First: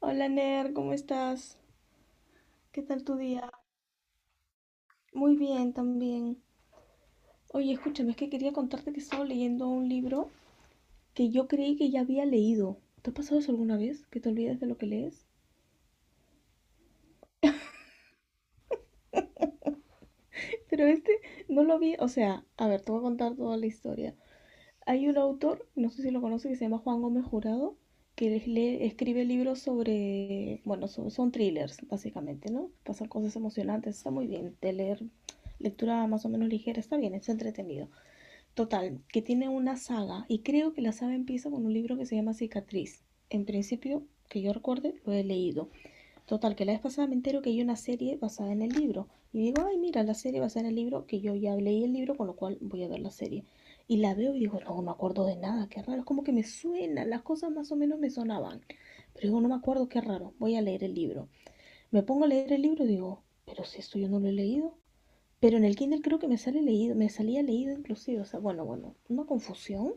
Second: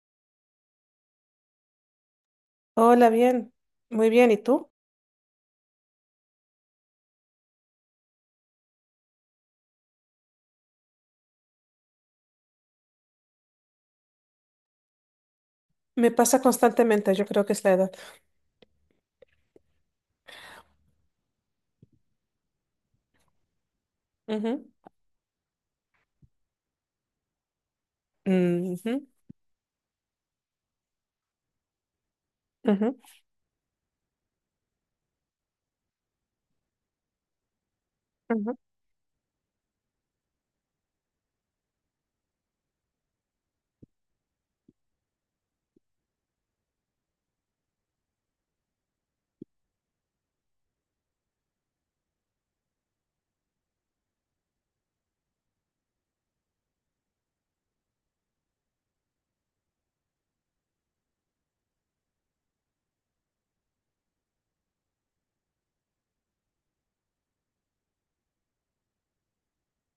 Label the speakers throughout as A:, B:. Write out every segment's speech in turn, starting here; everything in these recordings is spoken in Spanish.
A: Hola Ner, ¿cómo estás? ¿Qué tal
B: Hola,
A: tu día?
B: bien, muy bien. ¿Y tú?
A: Muy bien también. Oye, escúchame, es que quería contarte que estaba leyendo un libro que yo creí que ya había leído. ¿Te ha pasado eso alguna vez? ¿Que te olvidas de lo que lees?
B: Me pasa constantemente, yo creo que es la edad.
A: Pero este no lo vi, o sea, a ver, te voy a contar toda la historia.
B: Ujú,
A: Hay un autor, no sé si lo conoces, que se llama Juan Gómez Jurado, que
B: ujú,
A: escribe libros sobre, bueno, son thrillers, básicamente, ¿no?
B: ujú,
A: Pasan cosas emocionantes, está muy bien. De leer lectura más o menos ligera, está bien, es entretenido.
B: ujú.
A: Total, que tiene una saga y creo que la saga empieza con un libro que se llama Cicatriz. En principio, que yo recuerde, lo he leído. Total, que la vez pasada me entero que hay una serie basada en el libro. Y digo, ay, mira, la serie basada en el libro, que yo ya leí el libro, con lo cual voy a ver la serie. Y la veo y digo, no, no me acuerdo de nada, qué raro. Es como que me suena, las cosas más o menos me sonaban. Pero digo, no me acuerdo, qué raro, voy a leer el libro. Me pongo a leer el libro y digo, pero si esto yo no lo he leído. Pero en el Kindle creo que me sale leído, me salía leído inclusive, o sea, bueno, bueno, una confusión.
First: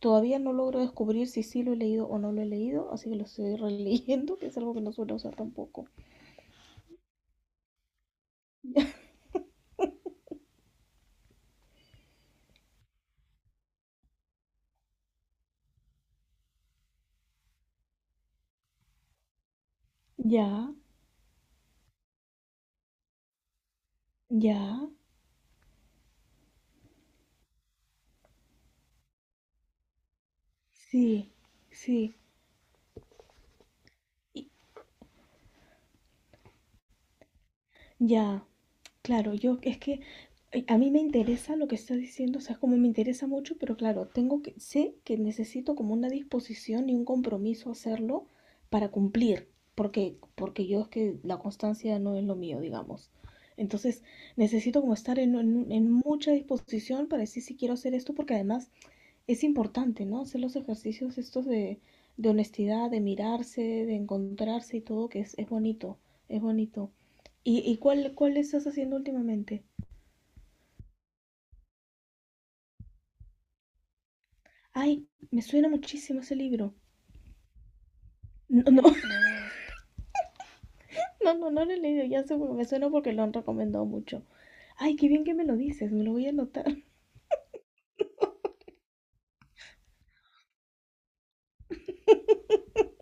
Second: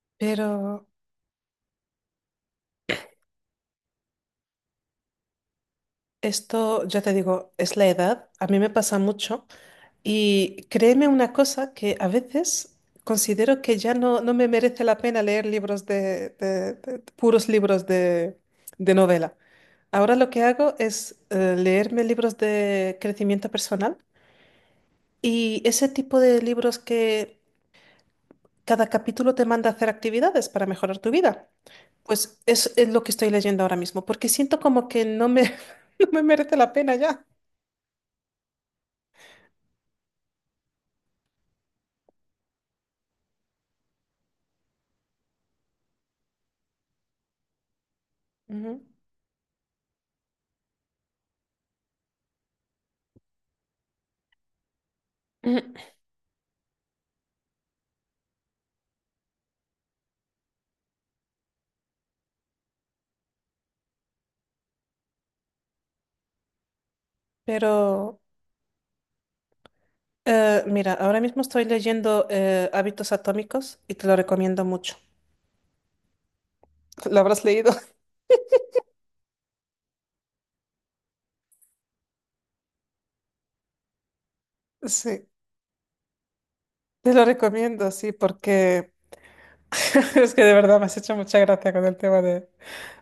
A: Todavía no
B: Pero
A: logro descubrir si sí lo he leído o no lo he leído, así que lo estoy releyendo, que es algo que no suelo usar tampoco.
B: esto, ya te digo, es la edad, a mí me pasa mucho. Y créeme una cosa que a veces considero que ya no me merece la pena leer libros puros libros de novela. Ahora lo que
A: Ya,
B: hago es leerme libros de crecimiento personal
A: ya,
B: y ese tipo de libros que cada capítulo te manda a hacer actividades para mejorar tu
A: sí,
B: vida.
A: sí,
B: Pues es lo que estoy leyendo ahora mismo, porque siento como que no me, no me merece la pena ya.
A: ya. Claro, yo es que a mí me interesa lo que estás diciendo, o sea, es como me interesa mucho, pero claro, tengo que, sé que necesito como una disposición y un compromiso hacerlo
B: Ujú.
A: para cumplir, porque yo es que la constancia no es lo mío, digamos. Entonces, necesito como estar en,
B: Ujú.
A: en- en mucha disposición para decir si quiero hacer esto, porque además es importante, ¿no? Hacer los ejercicios estos de honestidad, de mirarse, de encontrarse y todo, que es bonito, es bonito. ¿Y,
B: Pero
A: y cuál estás haciendo últimamente?
B: mira, ahora mismo estoy leyendo Hábitos Atómicos y te lo recomiendo mucho.
A: Ay, me suena muchísimo ese libro.
B: ¿Lo habrás leído?
A: No, no, no, no, no lo he leído, ya sé, me suena porque lo han recomendado mucho. Ay, qué bien
B: Sí,
A: que me lo dices, me lo voy a anotar.
B: te lo recomiendo, sí, porque es que de verdad me has hecho mucha gracia con el tema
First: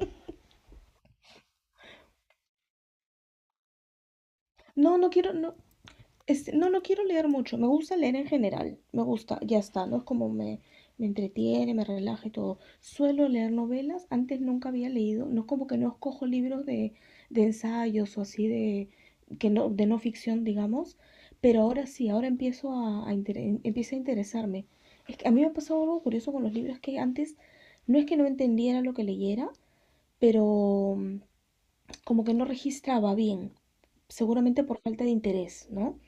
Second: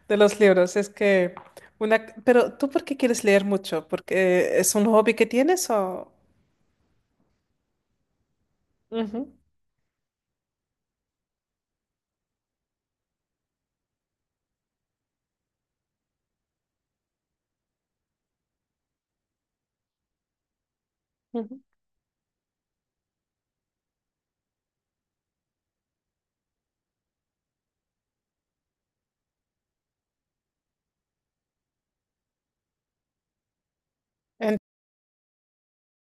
B: de los libros. Es que una... Pero ¿tú por qué quieres leer mucho? ¿Porque es un
A: No, no
B: hobby que
A: quiero, no.
B: tienes o...?
A: Este, no, no quiero leer mucho. Me gusta leer en general. Me
B: Ujú.
A: gusta, ya está, ¿no? Es como me entretiene, me relaja y todo. Suelo leer novelas. Antes nunca había leído. No es como que no escojo libros de ensayos o así de, que no, de no ficción, digamos.
B: Ujú.
A: Pero ahora sí, ahora empiezo a, empieza a interesarme. Es que a mí me ha pasado algo curioso con los libros que antes no es que no entendiera lo que leyera, pero como que no registraba bien.
B: En-
A: Seguramente por falta de interés, ¿no?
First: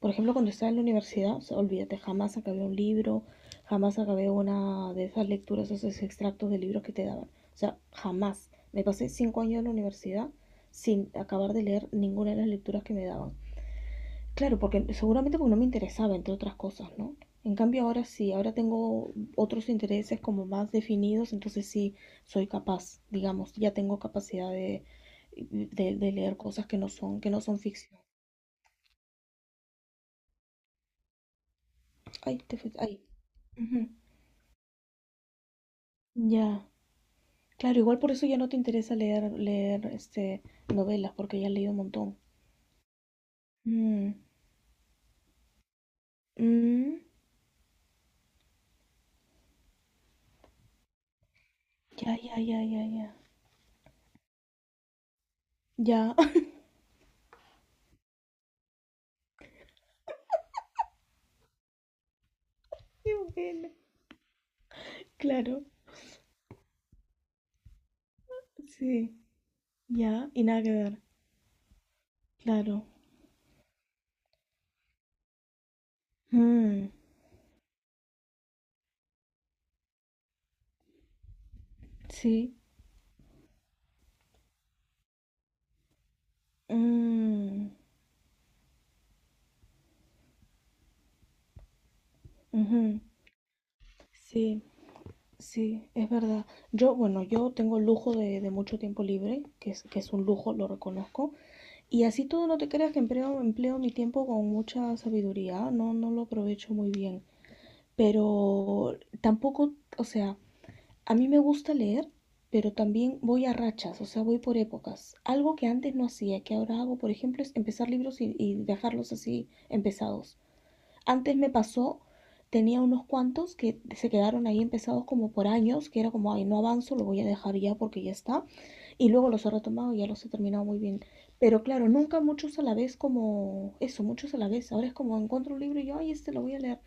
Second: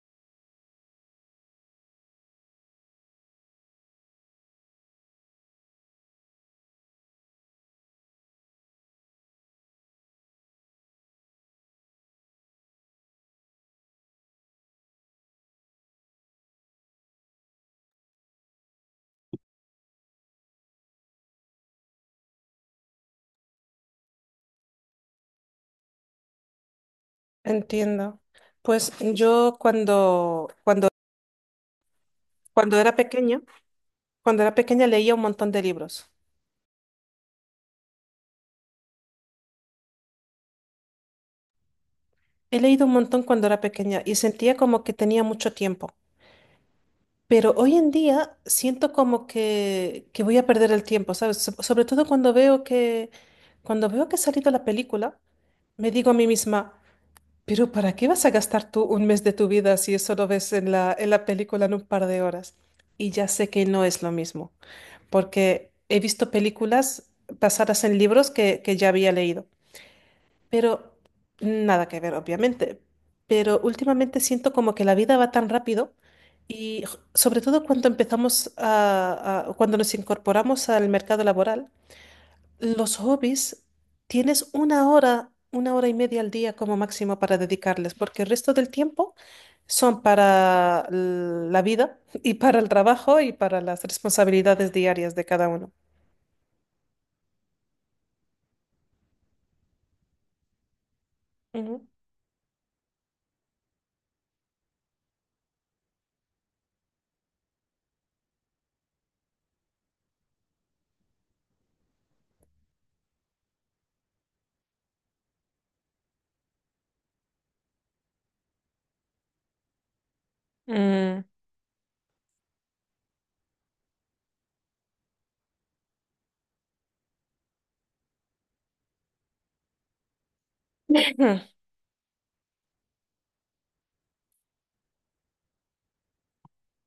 A: Por ejemplo, cuando estaba en la universidad, o sea, olvídate, jamás acabé un libro, jamás acabé una de esas lecturas, esos extractos de libros que te daban. O sea, jamás. Me pasé 5 años en la universidad sin acabar de leer ninguna de las lecturas que me daban. Claro, porque seguramente porque no me interesaba, entre otras cosas, ¿no? En cambio ahora sí, ahora tengo otros intereses como más definidos, entonces sí soy capaz, digamos, ya tengo capacidad de, de leer cosas que no son, ficción.
B: Entiendo. Pues yo
A: Ay,
B: cuando era
A: ay.
B: pequeña,
A: Ujú.
B: leía un montón de libros.
A: Ya. Claro, igual por eso ya no te interesa leer novelas, porque ya has leído un montón.
B: He leído un montón cuando era pequeña y
A: Mm,
B: sentía como que tenía mucho tiempo.
A: mm,
B: Pero hoy en día siento como que voy a perder el tiempo, ¿sabes? Sobre todo
A: ya,
B: cuando
A: ya, ya,
B: veo
A: ya, ya.
B: que ha salido la película, me digo a
A: Ya.
B: mí misma, pero ¿para qué vas a gastar tú un mes de tu vida si eso lo ves en en la película en un par de horas? Y
A: Qué
B: ya sé que
A: bueno.
B: no es lo mismo,
A: Claro,
B: porque he visto películas basadas en libros que ya había
A: sí.
B: leído,
A: Ya, y nada que
B: pero
A: ver.
B: nada que ver, obviamente.
A: Claro.
B: Pero últimamente siento como que la vida va tan rápido y
A: Mm,
B: sobre todo cuando cuando nos incorporamos al mercado laboral,
A: sí.
B: los hobbies tienes una hora y media al día como máximo para
A: Mm,
B: dedicarles, porque el resto del tiempo son para la vida y para el
A: ujú.
B: trabajo y para las
A: Sí,
B: responsabilidades diarias de cada uno.
A: sí, es verdad. Yo, bueno, yo tengo el lujo de mucho tiempo libre, que es un lujo, lo reconozco. Y así todo no te creas que empleo mi tiempo con mucha sabiduría, ¿ah? No, no lo aprovecho muy bien. Pero tampoco, o sea, a mí me gusta leer, pero también voy a rachas, o sea, voy por épocas. Algo que antes no hacía, que ahora hago, por ejemplo, es empezar libros y dejarlos así empezados.
B: Mm.
A: Antes me pasó, tenía unos cuantos que se quedaron ahí empezados como por años, que era como, ay, no avanzo, lo voy a dejar ya porque ya está, y luego los he retomado y ya los he terminado muy bien. Pero claro, nunca muchos a la vez como eso, muchos a la vez. Ahora es como encuentro un libro y yo, ay, este lo voy a leer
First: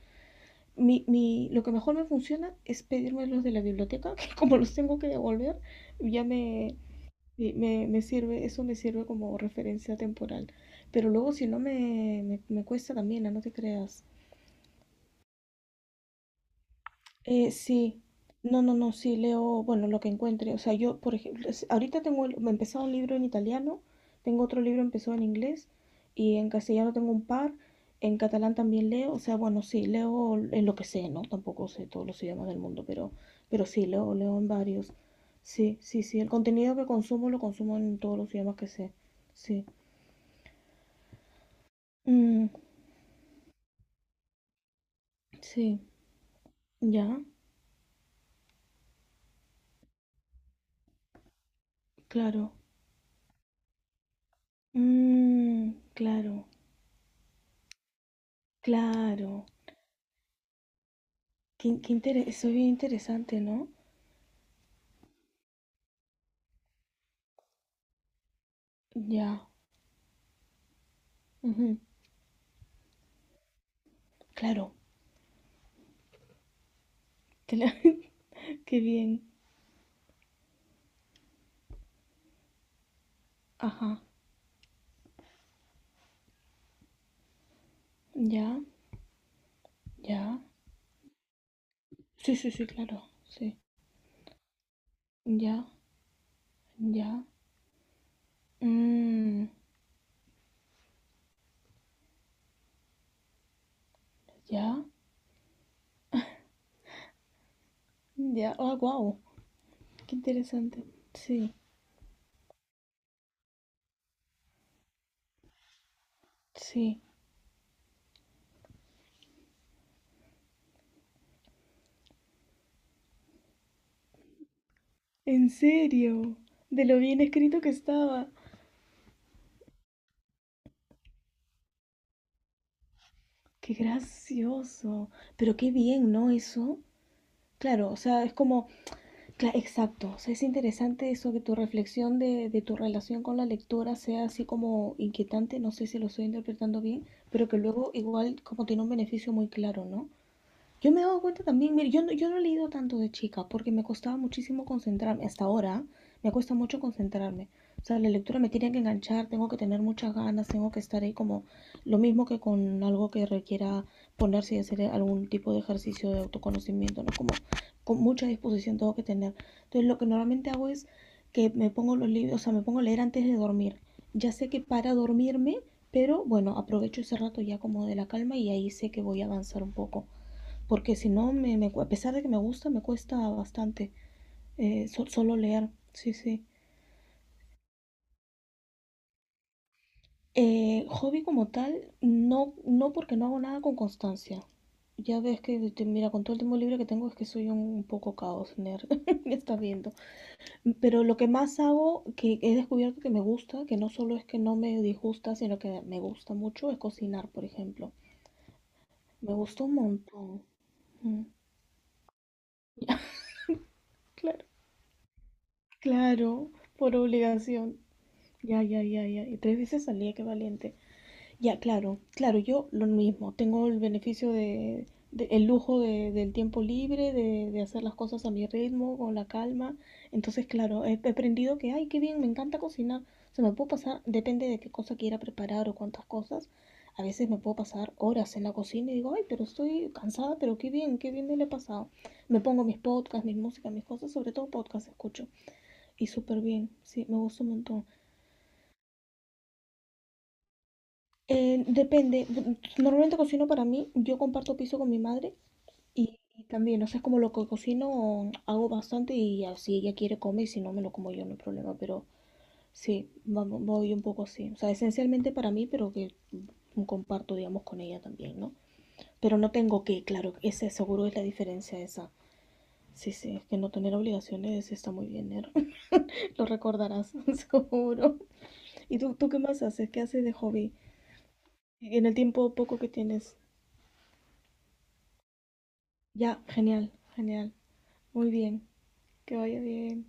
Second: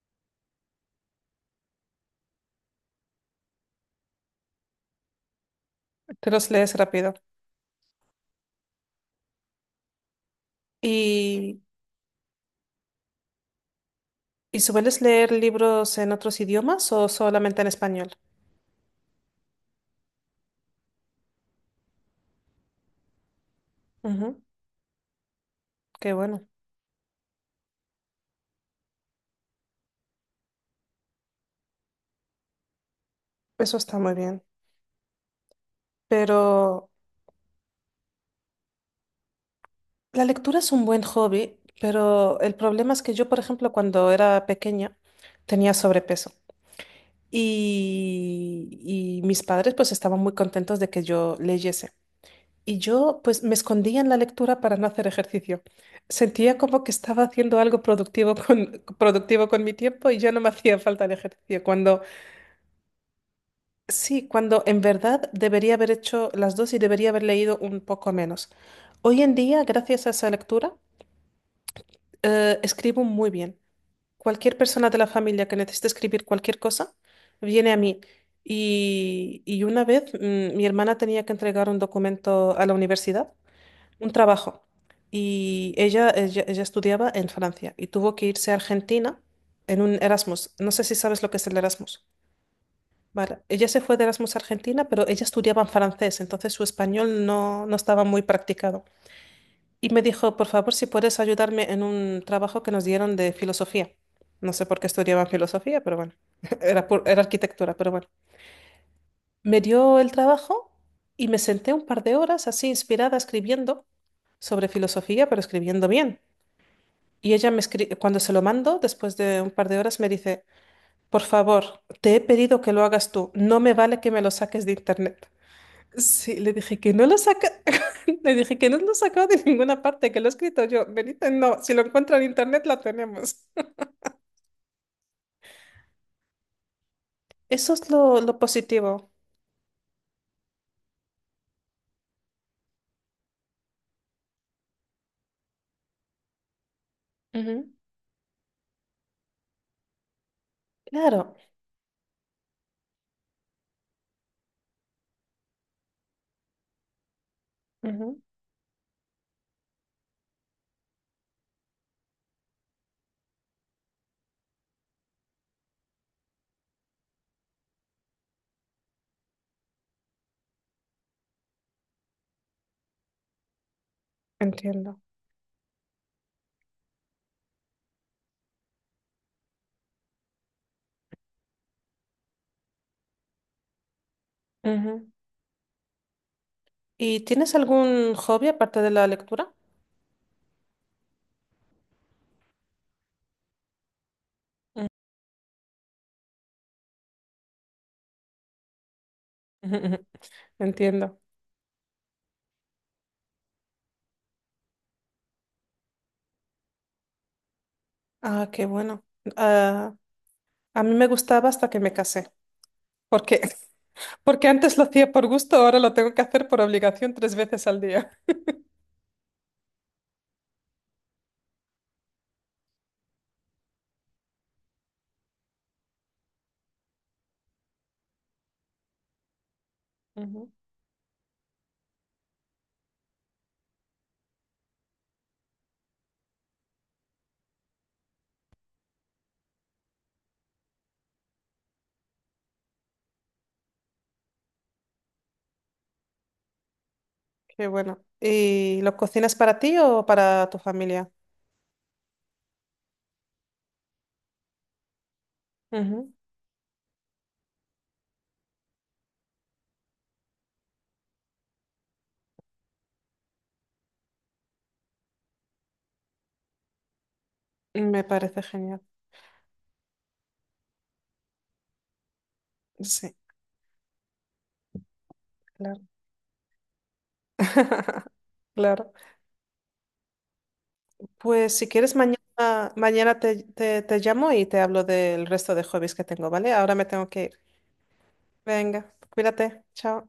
A: lo que mejor me funciona es pedirme los de la biblioteca, que como los tengo que devolver, ya
B: Te los lees
A: me,
B: rápido.
A: me, me sirve, eso me sirve como referencia temporal. Pero luego si no
B: ¿Y,
A: me cuesta también, no. No te creas.
B: y sueles leer libros en otros idiomas o
A: Eh,
B: solamente en
A: sí,
B: español?
A: no, no, no, sí leo, bueno, lo que encuentre. O sea, yo, por ejemplo, ahorita tengo, me empezó un libro en italiano,
B: Ujú.
A: tengo otro libro empezó en inglés
B: Qué
A: y
B: bueno,
A: en castellano tengo un par, en catalán también leo, o sea, bueno, sí, leo en lo que sé, ¿no? Tampoco sé todos los idiomas del mundo, pero
B: eso
A: sí,
B: está muy
A: leo
B: bien.
A: en varios. Sí, sí, sí, el contenido que
B: Pero
A: consumo lo consumo en todos los idiomas que sé. Sí.
B: la lectura es un buen hobby, pero
A: Mm,
B: el problema es que yo, por ejemplo, cuando era pequeña, tenía
A: sí,
B: sobrepeso
A: ya,
B: y mis padres pues estaban muy contentos de que yo leyese.
A: claro.
B: Y yo pues me escondía en la lectura para no hacer ejercicio.
A: Mm, claro,
B: Sentía como que estaba haciendo algo productivo
A: claro.
B: productivo con mi tiempo y ya no me hacía falta el ejercicio.
A: Qué, qué
B: Cuando
A: interes- eso es bien interesante, ¿no?
B: sí, cuando en verdad debería haber hecho las dos y debería haber leído un poco menos. Hoy en
A: Ya,
B: día, gracias a esa lectura,
A: ujú,
B: escribo muy bien. Cualquier
A: claro,
B: persona de la familia que necesite escribir cualquier cosa,
A: que
B: viene a mí.
A: qué bien,
B: Y una vez mi hermana tenía que entregar un documento a la universidad,
A: ajá,
B: un trabajo. Y ella estudiaba en Francia y tuvo que irse a
A: ya,
B: Argentina en un
A: ya,
B: Erasmus. No sé si sabes lo que es el Erasmus.
A: sí, sí, sí, claro,
B: Vale,
A: sí,
B: ella se fue de Erasmus a Argentina, pero ella estudiaba
A: ya,
B: en francés, entonces su
A: ya,
B: español no estaba muy practicado.
A: mm,
B: Y me dijo, por favor, si puedes ayudarme en un trabajo que nos dieron de filosofía. No sé por
A: ya,
B: qué estudiaban filosofía, pero bueno, era arquitectura, pero bueno.
A: ya, ah, wow,
B: Me dio el
A: qué
B: trabajo
A: interesante,
B: y me
A: sí,
B: senté un par de horas así inspirada escribiendo sobre filosofía, pero escribiendo bien.
A: sí,
B: Y ella me escribe, cuando se lo mando, después de un par de horas, me dice, por favor, te he pedido que lo hagas tú, no me vale que me lo saques de internet.
A: en serio,
B: Sí, le dije
A: de
B: que
A: lo
B: no lo
A: bien
B: saca,
A: escrito que estaba,
B: le dije que no lo sacado de ninguna parte, que lo he escrito yo. Me dice, no, si lo encuentro en internet, lo tenemos.
A: qué gracioso, pero qué bien, ¿no? Eso,
B: Eso es
A: claro, o sea, es
B: lo
A: como
B: positivo.
A: claro, exacto, o sea, es interesante eso, que tu reflexión de tu relación con la lectura sea así como inquietante, no sé si lo estoy interpretando bien, pero que
B: Ujú.
A: luego igual como tiene un beneficio muy claro, ¿no? Yo me he dado
B: Claro.
A: cuenta también, mire, yo no he leído tanto de chica porque me costaba muchísimo concentrarme. Hasta ahora me cuesta mucho concentrarme. O sea, la
B: Ujú.
A: lectura me tiene que enganchar, tengo que tener muchas ganas, tengo que estar ahí como lo mismo que con algo que requiera ponerse y hacer algún tipo de ejercicio de autoconocimiento, ¿no? Como con mucha disposición tengo que tener. Entonces, lo que normalmente hago es que me pongo los libros, o sea, me pongo a leer antes de dormir. Ya sé que para
B: Entiendo.
A: dormirme, pero bueno, aprovecho ese rato ya como de la calma y ahí sé que voy a avanzar un poco porque si no, me, a pesar de que me gusta, me cuesta bastante
B: Ujú.
A: solo leer, sí, sí.
B: ¿Y tienes algún hobby aparte de la lectura?
A: Hobby como tal, no, no porque no hago nada con constancia.
B: Ujú.
A: Ya ves que, mira, con todo el tiempo libre que tengo es que soy un poco caos, nerd, me estás
B: Ujú.
A: viendo.
B: Ujú.
A: Pero lo
B: Entiendo.
A: que más hago, que he descubierto que me gusta, que no solo es que no me disgusta, sino que me gusta mucho, es cocinar, por ejemplo.
B: Ah, qué bueno.
A: Me gusta un
B: Ah,
A: montón.
B: a mí me
A: Mm.
B: gustaba hasta que me casé. Porque,
A: Claro,
B: Porque antes lo hacía por gusto, ahora lo tengo que hacer
A: claro,
B: por
A: por
B: obligación tres veces
A: obligación.
B: al día.
A: Ya, ya, ya, ya. Y tres veces salía, qué valiente. Ya, claro, claro, yo lo mismo. Tengo el beneficio el lujo del tiempo libre, de hacer las cosas a mi ritmo, con la calma. Entonces,
B: Ujú.
A: claro, he aprendido que, ay, qué bien, me encanta cocinar. Se me puedo pasar, depende de qué cosa quiera preparar o cuántas cosas. A veces me puedo pasar horas en la cocina y digo, ay, pero estoy cansada, pero qué bien me lo he pasado. Me pongo mis podcasts, mis músicas, mis cosas, sobre todo podcasts escucho. Y súper bien, sí, me gusta un
B: Qué
A: montón.
B: bueno. ¿Y lo cocinas para ti o para tu familia?
A: Depende. Normalmente cocino para mí. Yo comparto piso con mi madre
B: Ujú.
A: y también, o sea, es como lo que cocino, hago bastante y así ella quiere comer y si no me lo como yo, no hay problema. Pero sí, voy un poco así. O sea, esencialmente para mí, pero que comparto, digamos, con ella
B: Me
A: también,
B: parece
A: ¿no?
B: genial.
A: Pero no tengo que, claro, ese seguro es la diferencia esa. Sí,
B: Sí,
A: sí, es que no tener obligaciones está muy bien, Ner.
B: claro.
A: Lo recordarás, seguro.
B: Claro.
A: ¿Y tú qué más haces? ¿Qué haces de hobby?
B: Pues si quieres,
A: En el tiempo
B: mañana,
A: poco que
B: mañana
A: tienes.
B: te llamo y te hablo del resto de hobbies que tengo,
A: Ya,
B: ¿vale? Ahora me
A: genial,
B: tengo que ir.
A: genial. Muy bien,
B: Venga,
A: que vaya
B: cuídate.
A: bien.
B: Chao.